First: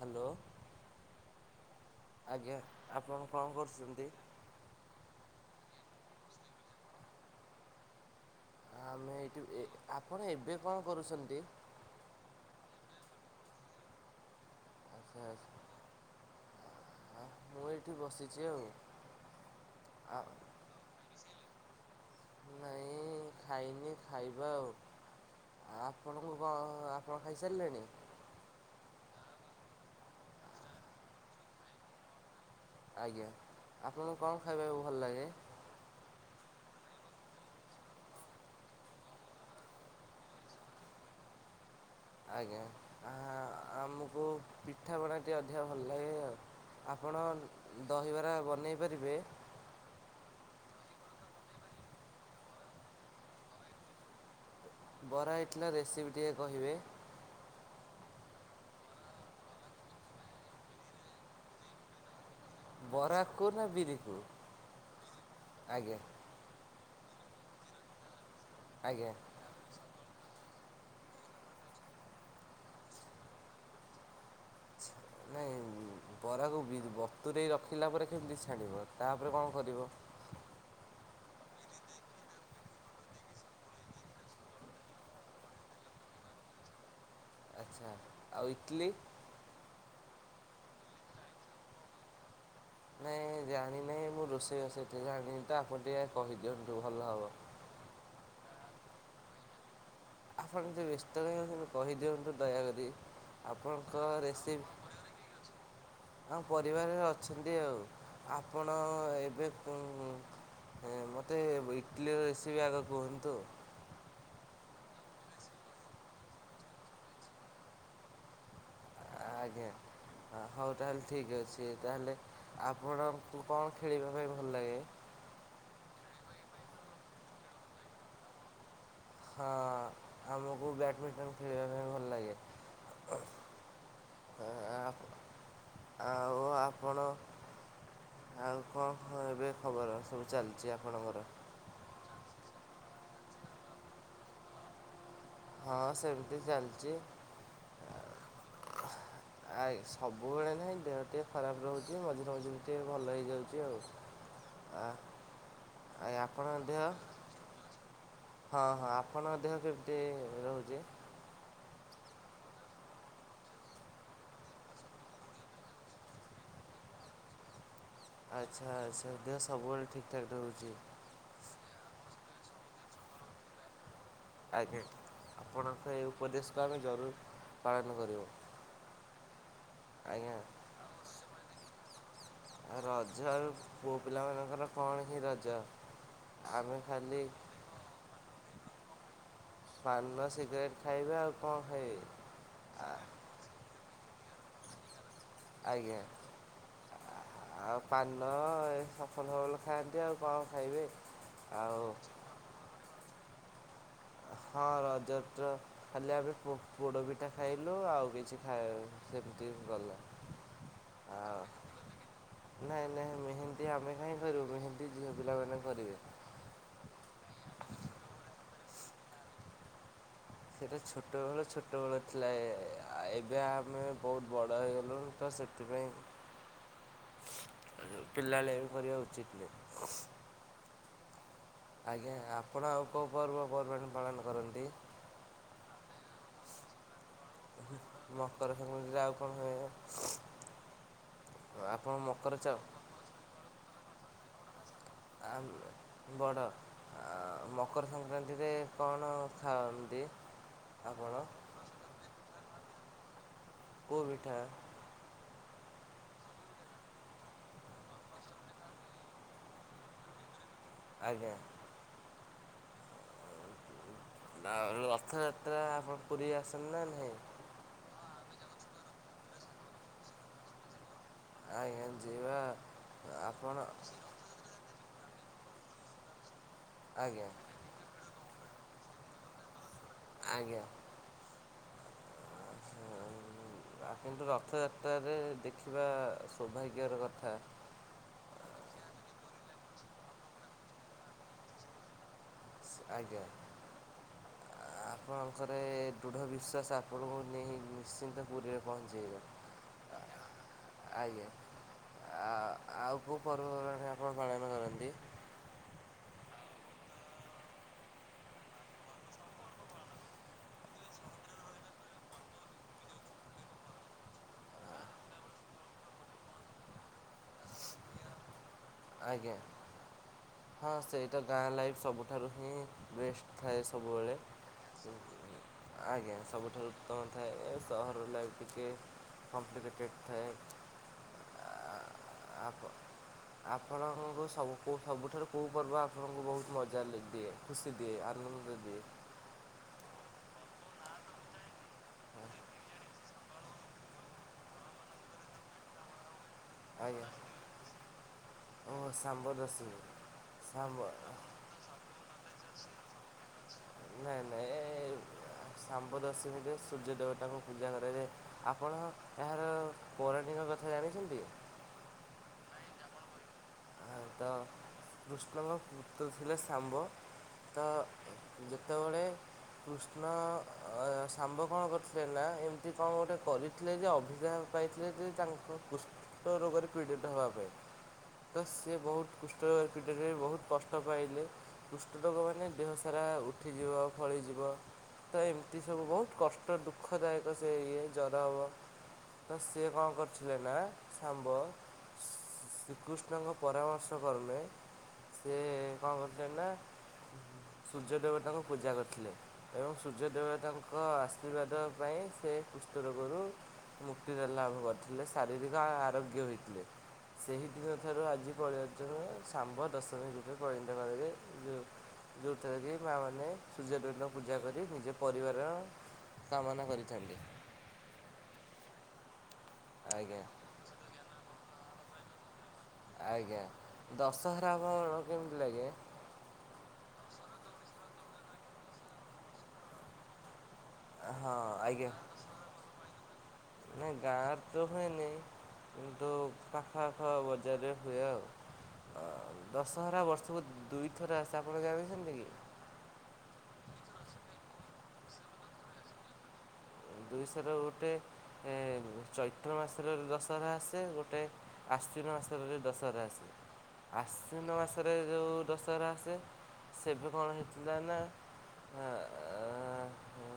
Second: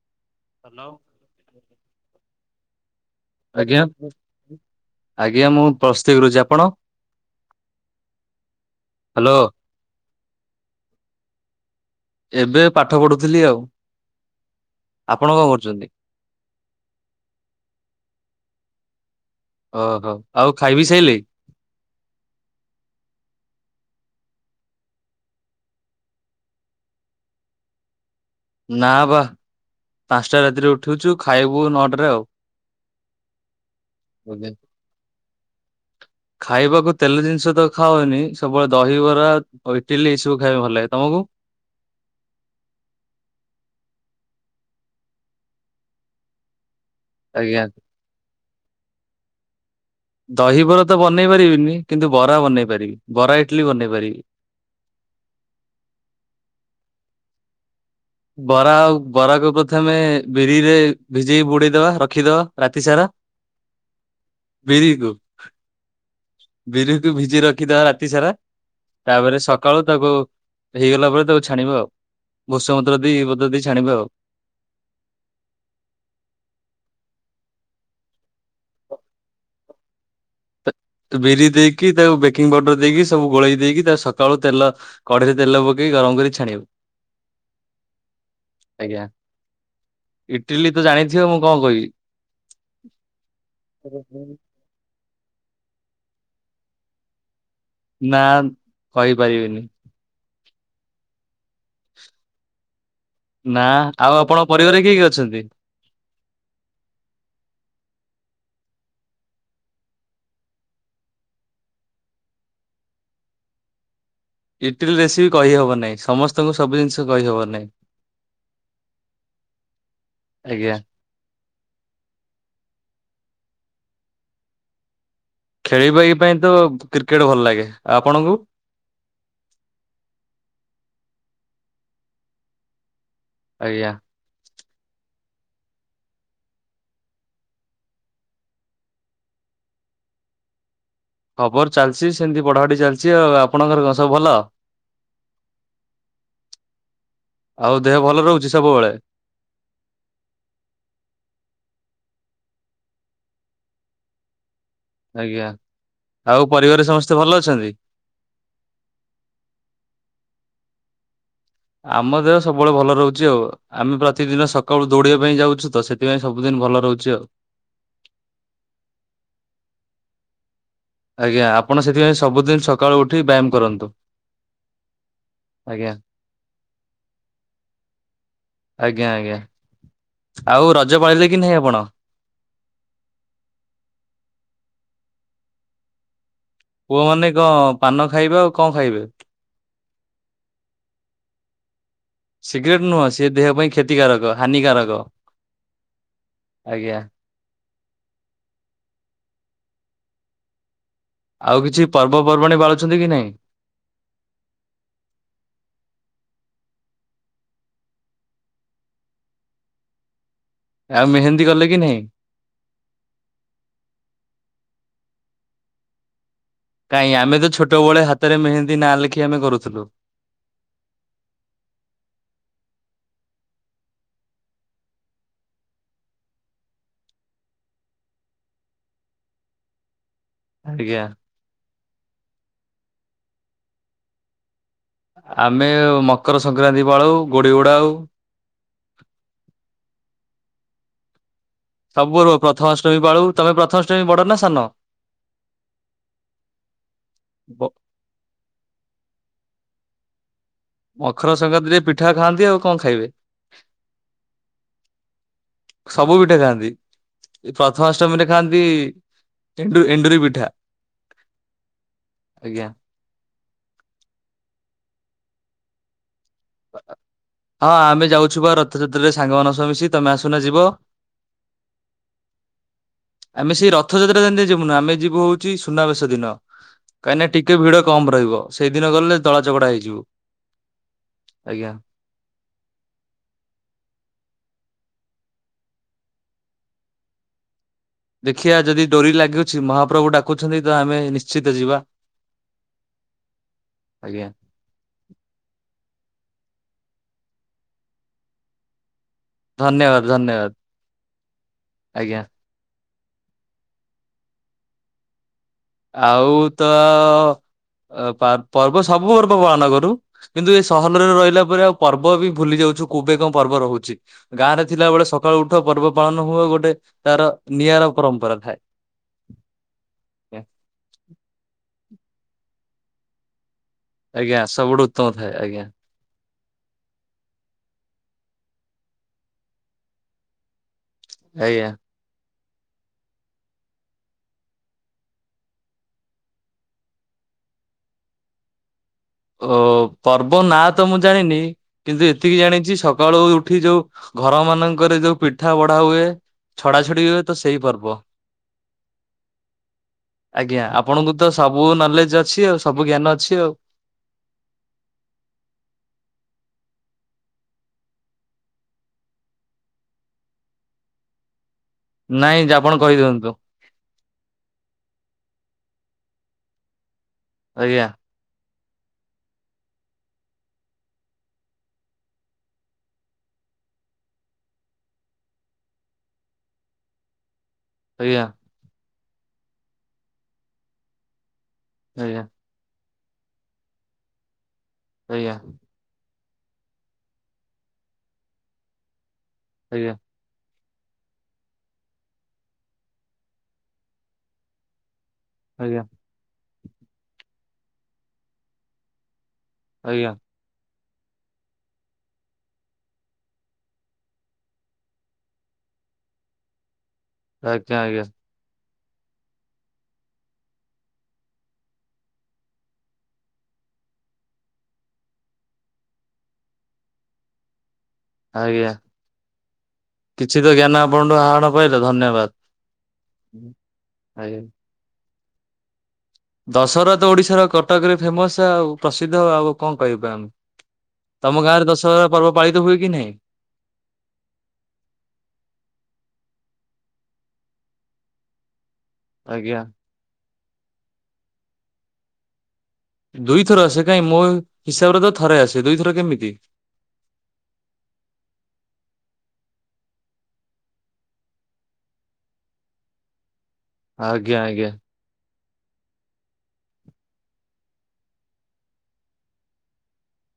Hello hello ଆଜ୍ଞା ଆପଣ କଣ ଆଜ୍ଞା କରୁଛନ୍ତି? ଆଜ୍ଞା ମୁଁ ପ୍ଲସ ଥ୍ରୀ କରୁଛି ଆପଣ? ଆମେ ହ୍ୟାଲୋ ଏଇଠି ଆପଣ ଏବେ କଣ କରୁଛନ୍ତି? ଏବେ ପାଠ ପଢୁଥିଲି ଆଉ ଆଚ୍ଛା ଆପଣ କଣ ଆଚ୍ଛା କରୁଛନ୍ତି? ମୁଁ ଏଇଠି ବସିଛି ଆଉ ଓହୋ ଆ ଆଉ ଖାଇବି ସାଇଲେନି ନାଇଁ ଖାଇନି ଖାଇବ ଆଉ ଆପଣଙ୍କୁ ଆପଣ ଖାଇସାରିଲେଣି ନା ବା ପାଞ୍ଚଟା ରାତିରେ ଉଠୁଛୁ ଖାଇବୁ ନଅଟାରେ ଆଉ। ଆଜ୍ଞା ଆପଣଙ୍କୁ କଣ ଖାଇବାକୁ ଭଲ ଲାଗେ। ଖାଇବାକୁ ତେଲ ଜିନିଷ ତ ଖାାଉନି ସବୁବେଳେ ଦହିବରା ଆଉ ଇଟିଲି ଏ ସବୁ ଖାଇବା ଭଲ ଲାଗେ ତମକୁ? ଆଜ୍ଞା ଆମକୁ ପିଠାପଣା ଟିକେ ଅଧିକା ଭଲ ଲାଗେ ଆଉ। ଆପଣ ଆଜ୍ଞା। ଦହିବରା ବନେଇ ପାରିବେ? ଦହିବରା ତ ବନେଇ ପାରିବିନି କିନ୍ତୁ ବରା ବନେଇ ପାରିବି ବରା ଇଟଲି ବନେଇ ପାରିବି। ବରା ଇଟଲା ରେସିପି ଟିକେ କହିବେ। ବରା ଆଉ ବରାକୁ ପ୍ରଥମେ ବିରିରେ ଭିଜେଇ ବୁଡେଇଦବା ରଖିଦବା। ରାତି ସାରା ବରାକୁ ନା ବିରିକୁ ବିରିକୁ ଆଜ୍ଞା। ବିରିକୁ ଭିଜି ରଖିଦବା ରାତି ସାରା ଆଜ୍ଞା। ତାପରେ ସକା ସକାଳୁ ତାକୁ ହେଇଗଲା ପରେ ତାକୁ ଛାଣିବ ଆଉ ଭୋଷ ପତ୍ର ଦେଇ ପତ୍ର ଦେଇ ଛାଣିବ ଆଉ। ନାଇଁ ବରାକୁ ବତୁରୋଇ ରଖିଲା ପରେ କେମିତି ଛାଣିବ ତାପରେ କଣ କରିବ? ବିରି ଦେଇକି ତାକୁ ବେକିଂ ପାଉଡର ଦେଇକି ସବୁ ଗୋଳେଇ ଦେଇକି ତା ସକାଳୁ ତେଲ କଢେଇରେ ତେଲ ପକେଇକି ଗରମ କରି ଛାଣିବୁ। ଆଚ୍ଛା ଆଉ ଇଟଲି? ଆଜ୍ଞା ଇଟିଲି ତ ଜାଣିଥିବ ମୁଁ କଣ କହିବି। ନାଇଁ ଜାଣିନାହିଁ ମୁଁ ରୋଷେଇ ବାସ ଏତେ ଜାଣିନି ତ ଆପଣ ଟିକେ କହିଦିଅନ୍ତୁ ଭଲ ହବ। ନା କହିପାରିବିନି। ଆପଣ ଏମିତି ବ୍ୟସ୍ତ କାଇଁ କହିଦିଅନ୍ତୁ ଦୟାକରି। ନା ଆପଣଙ୍କ ଆଉ ଆପଣଙ୍କ ପରିବାର କିଏ କିଏ ଅଛନ୍ତି? ଆଁ ପରିବାରରେ ଅଛନ୍ତି ଆଉ ଆପଣ ଏବେ ହଁ ମୋତେ ଇଟଲିର ରେସିପି ଆଗ କୁହନ୍ତୁ। ଇଟିଲି ରେସିପି କହିହବ ନାହିଁ ସମସ୍ତଙ୍କୁ ସବୁ ଜିନିଷ କହିହବ ନାହିଁ। ଆଜ୍ଞା ଆଜ୍ଞା। ହଉ ତାହେଲେ ଠିକ୍ ଅଛି ତାହେଲେ ଆପଣଙ୍କୁ କଣ ଖେଳିବା ପାଇଁ ଭଲ ଲାଗେ? ଖେଳିବା ପାଇଁ ତ କ୍ରିକେଟ ଭଲ ଲାଗେ ଆପଣଙ୍କୁ? ହଁ ଆମକୁ ବ୍ୟାଡ଼ମିଣ୍ଟନ ଖେଳିବା ପାଇଁ ଭଲ ଲାଗେ। ଆଜ୍ଞା ଆଉ ଆପଣ ଆଉ କଣ ଏବେ ଖବର ସବୁ ଚାଲିଛି ଆପଣଙ୍କର? ଖବର ଚାଲିଛି ସେମିତି ପଢାପଢି ଚାଲିଛି ଆଉ ଆପଣଙ୍କର ସବୁ ଭଲ? ହଁ ସେମିତି ଚାଲିଛି। ଆଉ ଦେହ ଭଲ ରହୁଛି ସବୁବେଳେ? ଆ ସବୁବେଳେ ନାହିଁ ଦେହ ଟିକେ ଖରାପ ରହୁଛି ମଝିରେ ମଝିରେ ଟିକେ ଭଲ ହେଇଯାଉଛି ଆଉ। ଆ ଆଜ୍ଞା ଆଉ ଆପଣଙ୍କ ଦେହ ପରିବାର ସମସ୍ତେ ଭଲ ଅଛନ୍ତି? ହଁ ହଁ ଆପଣଙ୍କ ଦେହ କେମିତି ରହୁଛି? ଆମ ଦେହ ସବୁବେଳେ ଭଲ ରହୁଛି ଆଉ। ଆମେ ପ୍ରତିଦିନ ସକାଳୁ ଦୌଡିବା ପାଇଁ ଯାଉଛୁ ତ ସେଥିପାଇଁ ସବୁଦିନ ଭଲ ରହୁଛି ଆଉ। ଆଚ୍ଛା ଆଚ୍ଛା ଦେହ ସବୁବେଳେ ଠିକ୍ ଠାକ୍ ରହୁଛି। ଆଜ୍ଞା ଆପଣ ସେଥିପାଇଁ ସବୁଦିନ ସକାଳୁ ଉଠି ବ୍ୟାୟାମ କରନ୍ତୁ। ଆଜ୍ଞା ଆଜ୍ଞା। ଆପଣଙ୍କ ଏଇ ଉପଦେଶକୁ ଆମେ ଜରୁରୀ ପାଳନ କରିବ। ଆଜ୍ଞା ଆଜ୍ଞା ଆଉ ରଜ ପାଳିଲେକି ନାହିଁ ଆପଣ? ରଜ ଆଉ ପୁଅପିଲାମାନଙ୍କର କଣ ହିଁ ରଜ। ଆମେ ଖାଲି ପୁଅମାନେ କଣ ପାନ ଖାଇବେ ଆଉ କଣ ଖାଇବେ। ପାନ ସିଗରେଟ୍ ଖାଇବେ ଆଉ କଣ ଖାଇବେ। ସିଗ୍ରେଟ ନୁହଁ ସିଏ ଦେହ ପାଇଁ କ୍ଷତିକାରକ ହାନିକାରକ। ଆଜ୍ଞା ଆଜ୍ଞା। ଆଉ ପାନ ଏସଫଲ ଫଫଲ ଖାଆନ୍ତି ଆଉ କଣ ଖାଇବେ। ଆଉ କିଛି ପର୍ବପର୍ବାଣୀ ପାଳୁଛନ୍ତିକି ନାଇଁ? ହଁ ରଜତ ଖାଲି ଆମେ ପୋ ପୋଡପିଠା ଖାଇଲୁ ଆଉ କିଛି ଖାଇ ସେମିତି ଗଲା। ଆଉ ମେହେନ୍ଦୀ ଗଲେକି ନାଇଁ? ନାଇଁ ନାଇଁ ମେହେନ୍ଦୀ ଆମେ କାହିଁ କରିବୁ ମେହେନ୍ଦୀ ଝିଅ ପିଲାମାନୋନେ କରିବେ। କାଇଁ ଆମେ ତ ଛୋଟବେଳେଆ ହାତରେ ମେହେନ୍ଦୀ ନା ଲେଖି ଆମେ କରୁଥିଲୁ। ସେଇଟା ଛୋଟବେଳ ଛୋଟବେଳ ଥିଲା ଏବେ ଆମେ ବହୁତ ବଡ଼ ହେଇଇଗଲୁଣି ତ ସେ ସେଥିପାଇଁ ପିଲାଳିଆମୀ ବି କରିବା ଉଚିତ ନୁହେଁ। ଆଜ୍ଞା। ଆଜ୍ଞା ଆପଣ ଆଉ କେଉଁ ପର୍ବ ପର୍ବାଣି ପାଳନ କରନ୍ତି? ଆମେ ମକର ସଂକ୍ରାନ୍ତି ପାଳଉ। ମକର ସଂକ୍ରାନ୍ତିରେ ଆଉ କଣ ହୁଏ। ଆପଣ ସବୁ ରୁ ମକର ଚାଉ ପ୍ରଥମ ଅଷ୍ଟମୀ ପାଳୁ ତମେ ପ୍ରଥମ ଅଷ୍ଟମୀ ବଡ ନା ସାନ? ଆମେ ବଡ଼ ଆ ବ ମକର ସଂକ୍ରାନ୍ତିରେ କଣ ଖାଅନ୍ତି? ମଖର ସଂକ୍ରାନ୍ତିରେ ପିଠା ଖାଆନ୍ତି ଆଉ କଣ ଖାଇବେ? କୁ ପିଠା? ସବୁ ପିଠା ଖାଆନ୍ତି? ପ୍ରଥମା ଅଷ୍ଟମୀରେ ଖାଆନ୍ତି ଏଣ୍ଡୁ ଏଣ୍ଡୁରି ପିଠା। ଆଜ୍ଞା। ଆଜ୍ଞା। ନା ରଥଯାତ୍ରା ଆପଣ ପୁରୀ ଆସନ୍ତି ନା ନାଇଁ। ହଁ ଆମେ ଯାଉଛୁ ବା ରଥଯାତ୍ରାରେ ସାଙ୍ଗମାନ ସହ ମିଶି ତମେ ଆସୁନ ଯିବ? ଆଜ୍ଞା ଯିବା। ଆମେ ଆପଣ ସେଇ ରଥଯାତ୍ରା ଦିନ ଯିବୁନୁ ଆମେ ଯିବୁ ହଉଛି ସୁନାବେଶ ଦିନ ଆଜ୍ଞା କାହିଁକିନା ଟିକେ ଭିଡ କମ ରହିବ। ସେଇଦିନ ଗଲେ ଦଳା ଚକଟା ହେଇଯିବୁ। ଆଜ୍ଞା। ଆଜ୍ଞା। ହଉ ଆପଣ ତ ରଥଯାତ୍ରାରେ ଦେଖିବା ସୌଭାଗ୍ୟର କଥା। ଦେଖିଆ ଯଦି ଡୋରି ଲାଗୁଛି ମହାପ୍ରଭୁ ଡାକୁଛନ୍ତି ତ ଆମେ ନିଶ୍ଚିତ ଯିବା। ଆଜ୍ଞା। ଆଜ୍ଞା ଆପଣଙ୍କର ଏ ଦୃଢ ବିଶ୍ୱାସ ଆପଣଙ୍କୁ ନେଇ ନିଶ୍ଚିନ୍ତ ପୁରୀରେ ପହଞ୍ଚେଇବ? ଆ ଧନ୍ୟବାଦ ଧନ୍ୟବାଦ ଆଇଲେ ଆଜ୍ଞା ଆ ଆଉ କୋଉ ପର୍ବପର୍ବାଣୀ ଆପଣ ପାଳନ କରନ୍ତି? ଆଉ ତ ଅ ପର୍ବ ସବୁ ପର୍ବ ପାଳନ କରୁ। କିନ୍ତୁ ଏ ସହରରେ ରହିଲା ପରେ ଆଉ ପର୍ବ ବି ଭୁଲି ଯାଉଚର କେବେ କଣ ପର୍ବ ରହୁଚି। ଗାଁ ରେ ଥିଲା ବେଳେ ସକାଳୁ ଉଠ ପର୍ବ ପାଳନ ହୁଅ ଗୋଟେ ତାର ନିଆରା ପରମ୍ପରା ଥାଏ। ଆଜ୍ଞା। ହଁ ସେଇଟା ଗାଁ ଲାଇଫ୍ ସବୁଠାରୁ ହିଁ ବେଷ୍ଟ ଥାଏ ସବୁବେଳେ। ଆଜ୍ଞା ସବୁଠୁ ଉତ୍ତମ ଥାଏ ଆଜ୍ଞା ଆଜ୍ଞା ସବୁଠାରୁ ଉତ୍ତମ ଥାଏ ଏ ସହର ଲାଇଫ୍ ଟିକେ କମ୍ପ୍ଲିକେଟେଡ୍ ଥାଏ। ଆଜ୍ଞା। ଆପ ଆପଣଙ୍କୁ ସବୁ ସବୁଠାରୁ କଉ ପର୍ବ ଆପଣଙ୍କୁ ବହୁତ ମଜା ଲାଗି ଦିଏ ଖୁସି ଦିଏ ଆନନ୍ଦ ଦିଏ? ଓ ପର୍ବ ନାଁ ତ ମୁଁ ଜାଣିନି କିନ୍ତୁ ଏତିକି ଜାଣିଛି ସକାଳୁ ଉଠି ଯୋଉ ଘର ମାନଙ୍କରେ ଯୋଉ ପିଠା ବଢା ହୁଏ। ଛଡା ଛଡି ଆଜ୍ଞା। ହୁଏ ତ ସେଇ ପର୍ବ ଓ ସାମ୍ବଦଶୀ ଆଜ୍ଞା ସାମ୍ବ ଆପଣଙ୍କୁ ତ ସବୁ ନଲେଜ ଅଛି ଆଉ ସବୁ ଜ୍ଞାନ ଅଛି ଆଉ। ନାଇଁ ନାଇଁ ଏ ଶାମ୍ବଦଶମୀରେ ସୂର୍ଯ୍ୟ ଦେବତାଙ୍କୁ ପୂଜା କରାଯାଏ। ଆପଣ ଏହାର ପୌରାଣିକ କଥା ଜାଣିଚନ୍ତି? ନାଇଁ ଯେ ଆପଣ କହିଦିଅନ୍ତୁ। ଆଉ ତ କୃଷ୍ଣଙ୍କ ପୁତ୍ର ଥିଲେ ଶାମ୍ବ ତ ଆଜ୍ଞା ଯେତେବେଳେ କୃଷ୍ଣ ଅ ଶାମ୍ବ କଣ କରିଥିଲେ ନା ଏମିତି କଣ ଗୋଟେ କରି ଥିଲେ ଯେ ଅଭିଶାପ ପାଇଥିଲେ ଯେ ତାଙ୍କ କୁଷ୍ଠ ରୋଗରେ ପୀଡ଼ିତ ହେବା ପାଇଁ। ଆଜ୍ଞା। ସେ ବହୁତ୍ କୁଷ୍ଟ ପୀଡ଼ରେ ବହୁତ୍ କଷ୍ଟ ପାଇଲେ କୁଷ୍ଟ ଆଜ୍ଞା ରୋଗମାନେ ଦେହ ସାରା ଉଠିଯିବ ଫଳିଯିବ ତ ଆଜ୍ଞା ଏମିତି ସବୁ ବହୁତ୍ କଷ୍ଟ ଦୁଃଖଦାୟକ ସେ ଇଏ ଜ୍ୱର ହବ ତ ସିଏ ଆଜ୍ଞା କଣ କରି ଥିବେନା ଶାମ୍ବ ସି ଶ୍ରୀକୃଷ୍ଣଙ୍କ ପରାମର୍ଶ କର୍ମେ ସେ ଆଜ୍ଞା କଣ କରିଥିଲେନା ସୂର୍ଯ୍ୟ ଦେବତାଙ୍କୁ ପୂଜା କରିଥିଲେ। ଏବଂ ସୂର୍ଯ୍ୟ ଆଜ୍ଞା ଦେବତାଙ୍କ ଆଶୀର୍ବାଦ ପାଇଁ ସେ କୁଷ୍ଠ ରୋଗରୁ ସେ ମୁକ୍ତିରେ ଲାଭ କରିଥିଲେ ଶାରୀରିକ ଆରୋଗ୍ୟ ହୋଇଥିଲେ ସେହି ଆଜ୍ଞା ଦିନ ଠାରୁ ଆଜ୍ଞା ଆଜି [unintelligible] ଶାମ୍ବ ଦଶମି ଯୁଗରେ ପରିନିତ କରାଯାଏ ଯୋଉଥିରେ କି ମା ମାନେ ସୂର୍ଯ୍ୟ ଦେବତାଙ୍କୁ ପୂଜା କରି ନିଜ ପରିବାର କାମନା କରିଥାନ୍ତି। ଆଜ୍ଞା ଆଜ୍ଞା କିଛି ତ ଜ୍ଞାନ ଆପଣଠୁ ଆହାଣି ପାଇଲେ ଧନ୍ୟବାଦ। ଆଜ୍ଞା ଆଜ୍ଞା ଦଶହରା ଆପଣଙ୍କୁ କେମିତି ଲାଗେ? ଦଶହରା ତ ଓଡିଶାର କଟକରେ ଫେମସ୍ ଆଉ ପ୍ରସିଦ୍ଧ ଆଉ କଣ କହିବା ଆମେ ହଁ ତମ ଗାଁରେ ଦଶହରା ପର୍ବ ପାଳିତ ହୁଏ କି ନାହିଁ? ନାଁ ଗାଁରେ ତ ହୁଏନି। କିନ୍ତୁ ପାଖ ଆଖ ବଜାରରେ ହୁଏ ଆଉ। ଅ ଆଜ୍ଞା। ଦଶହରା ବର୍ଷକୁ ଦୁଇଥର ଆସେ ଆପଣ ଜାଣିଚନ୍ତିକି? ଦୁଇଥର ଆସେ କାଇଁ ମୋ ହିସାବରେ ତ ଥରେ ଆସେ ଦୁଇଥର କେମିତି? ଦୁଇସର ଗୋଟେ ଏ ଚୈତ୍ର ମାସରେ ଦଶହରା ଆସେ ଗୋଟେ ଆଶ୍ୱିନ ମାସରେ ବି ଦଶହରା ଆସେ ଆଜ୍ଞା ଆଶ୍ୱିନ ଆଜ୍ଞା ମାସରେ ଯୋଉ ଦଶ ହରା ଆସେ ସେବେ କଣ ହେଇଥିଲା ନା ଆ ଆ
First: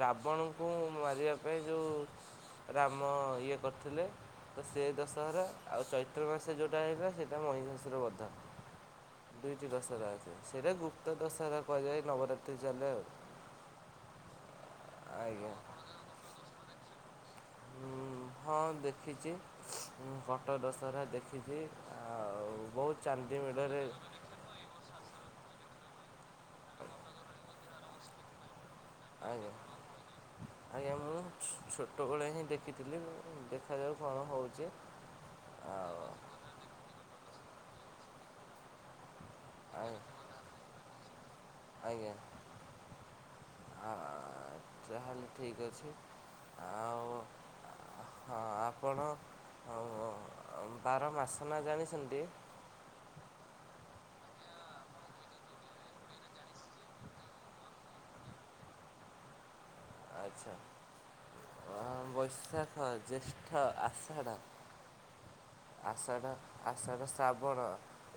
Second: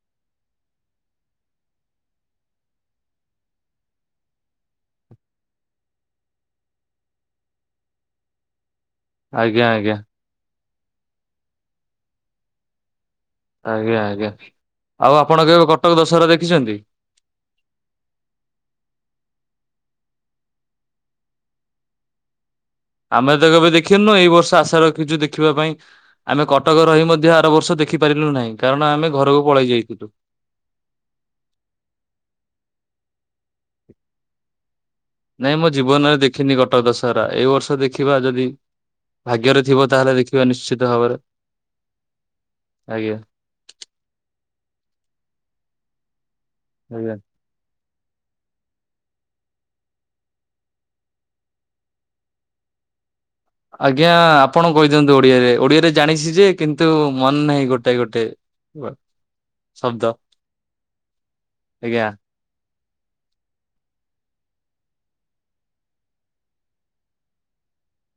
ରାବଣଙ୍କୁ ମାରିବା ପାଇଁ ଯେଉଁ ରାମ ଇଏ କରିଥିଲେ। ତ ସେ ଦଶହରା ଆଉ ଚୈତ୍ର ମାସ ଯେଉଁଟା ହେବେ ସେଇଟା ମହିଷାସୁର ବଧ ଆଜ୍ଞା ଦୁଇଟି ଆଜ୍ଞା ଦଶହରା ଅଛି ସେଇଟା ଗୁପ୍ତ ଦଶହରା କୁହାଯାଏ ନବରାତ୍ରି ଚାଲେ ଆଉ। ଆଜ୍ଞା ଆଜ୍ଞା ଆଉ ଆପଣ ଆଜ୍ଞା କେବେ କଟକ ଦଶହରା ଦେଖିଛନ୍ତି? ଉ ହଁ ଦେଖିଚି। ମୁଁ କଟକ ଦଶହରା ଦେଖିଚି ଆଉ ବହୁତ୍ ଆମେ ତ କେବେ ଦେଖିନୁ ଏଇ ବର୍ଷ ଆଶା ରଖିଚୁ ଦେଖିବା ପାଇଁ ଆମେ କଟକ ରହି ମଧ୍ୟ ଆର ବର୍ଷ ଦେଖି ଦେଖିପାରିଲୁ ନାହିଁ କାରଣ ଆମେ ଘରକୁ ଆଜ୍ଞା ପଳେଇ ଯାଇଥିଲୁ। ଆଜ୍ଞା ମୁଁ ଛୋ ଛୋଟବେଳେ ହିଁ ଦେଖିଥିଲି ଦେଖାଯାଉ କଣ ହଉଚି। ନାଇଁ ମୁଁ ଜୀବନରେ ଦେଖିନି କଟକ ଦଶହରା ଏଇ ବର୍ଷ ଦେଖିବା ଯଦି ଭାଗ୍ୟରେ ଥିବ ଆଜ୍ଞା ତାହେଲେ ଦେଖିବା ନିଶ୍ଚିତ ଭାବରେ। ଆଜ୍ଞା ଆଜ୍ଞା ଆ ତାହେଲେ ଠିକ୍ ଅଛି ଆଉ ଆଜ୍ଞା। ହଁ ଆପଣ ଅ ବାର ମାସନା ଜାଣିଛନ୍ତି? ଆଜ୍ଞା ଆପଣ କହିଦିଅନ୍ତୁ ଓଡିଆରେ ଓଡିଆରେ ଜାଣିଛି ଯେ କିନ୍ତୁ ମନେ ନାହିଁ ଗୋଟେ ଗୋଟେ। [unintelligible] ଆଚ୍ଛା ଅ ଆଜ୍ଞା ବୈଶାଖ, ଜ୍ୟେଷ୍ଠ, ଆଷାଢ଼। ଆଷାଢ଼ ଆଷାଢ଼ ଶ୍ରାବଣ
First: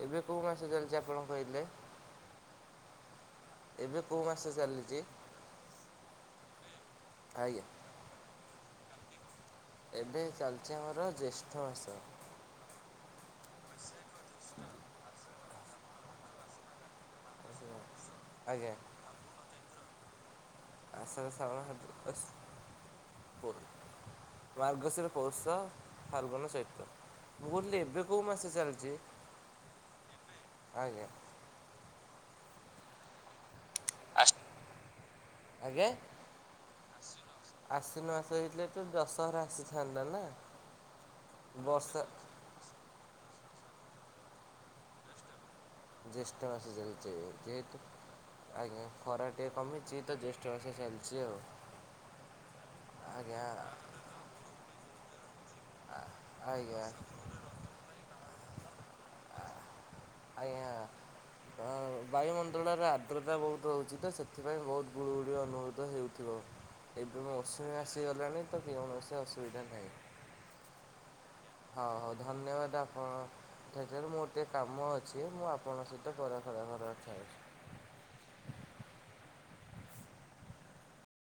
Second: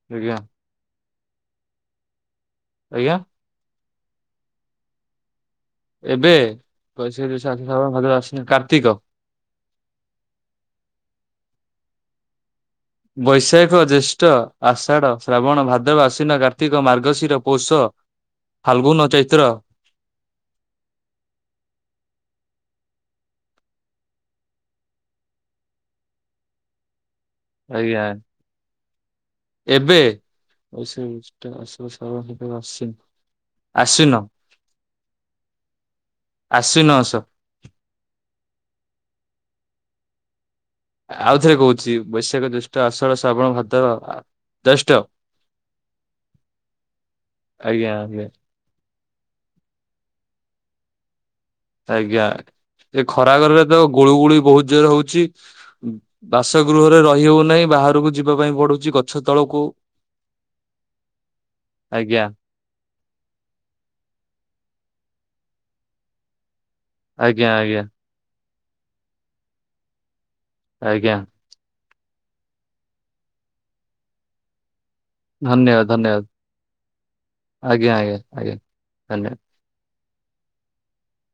ଏବେ ଆଜ୍ଞା କୋଉ ମାସ ଚାଲିଚି ଆପଣ କହିଲେ? ଆଜ୍ଞା। ଏବେ କୋଉ ମାସ ଚାଲିଚି? ଏବେ ବୈଶାଖ, ଜ୍ୟୈଷ୍ଠ, ଆଜ୍ଞା, ଆଶ୍ଵିନ, ଶ୍ରାବଣ, ଭାଦ୍ରବ, ଆଶ୍ଵିନ, କାର୍ତ୍ତିକ। ଏବେ ଚାଲିଛି ଆମର ଜ୍ୟେଷ୍ଠ ଆସ ବୈଶାଖ ଜ୍ୟେଷ୍ଠ ଆଷାଢ ଶ୍ରାବଣ ଭାଦ୍ରବ ଆଶ୍ଵିନ କାର୍ତ୍ତିକ ମାର୍ଗଶିର। ପୈଷ ଆଜ୍ଞା, ଫାଲଗୁନ ଚୈତ୍ର। ଆଷାଢ଼ ଶ୍ରାବଣ ଆସ ମାର୍ଗଶିର ପୌଷ ଫାଲଗୁନ ଚୈତ୍ର। ମୁଁ କହୁଥିଲି ଏବେ ଆଜ୍ଞା କୋଉ ମାସ ଚାଲିଛି ଏବେ ବୈଶାଖ ଆଜ୍ଞା। ଜ୍ୟେଷ୍ଠ ଆଶ୍ଵିନ। ଆଶ୍ଵିନ ମାସ। ଆଶ୍ଵିନ ମାସ ହେଇଥିଲେ ତ ଦଶହରା ଆସିଥାନ୍ତା ନା। ଆଉଥରେ କହୁଛି ବର୍ଷା ବୈଶାଖ ଜ୍ୟୈଷ୍ଠ ଆଷାଢ଼ ଶ୍ରାବଣ ଭାଦ୍ରବ ଜ୍ୟୈଷ୍ଠ। ଜ୍ୟେଷ୍ଠ ମାସ ଚାଲିଛି ଯେହେତୁ ଆଜ୍ଞା ଆଜ୍ଞା ଆଜ୍ଞା ଖରା ଟିକେ କମିଛି ତ ଜ୍ୟେଷ୍ଠ ମାସ ଚାଲିଛି ଆଉ। ଆଜ୍ଞା ଏ ଖରା ଆଜ୍ଞା ଗରମରେ ତ ଗୁଳୁ ଗୁଳିୁ ବହୁତ ଜୋର ହଉଛି। ଆଜ୍ଞା ବାସଗୃହରେ ରହି ହଉନାହିଁ ବାହାରକୁ ଯିବା ପାଇଁ ପଡୁଛି ଗଛ ତଳକୁ। ଆଜ୍ଞା ଅ ଆଜ୍ଞା ବାୟୁମଣ୍ଡ ରେ ଆଦ୍ରତା ବହୁତ ହେଉଛି ତ ସେଥିପାଇଁ ବହୁତ ଗୁଳୁଗୁଳି ଅନୁଭୂତ ହେଉଥିବ। ଏବେ ଆଜ୍ଞା ମୈସୁମୀ ଆଜ୍ଞା ଆସିଗଲାଣି ତ କୌଣସି ଅସୁବିଧା ନାହିଁ। ଆଜ୍ଞା। ହଉ ହଉ ଧନ୍ୟବାଦ ଆପଣଟ ମୋ ଏତେ କାମ ଅଛି ମୁଁ ଆପଣଙ୍କ ଧନ୍ୟବାଦ ସହିତ ଧନ୍ୟବାଦ ପରେ କଥା ହେବି। ଆଜ୍ଞା ଆଜ୍ଞା ଆଜ୍ଞା ଧନ୍ୟବାଦ।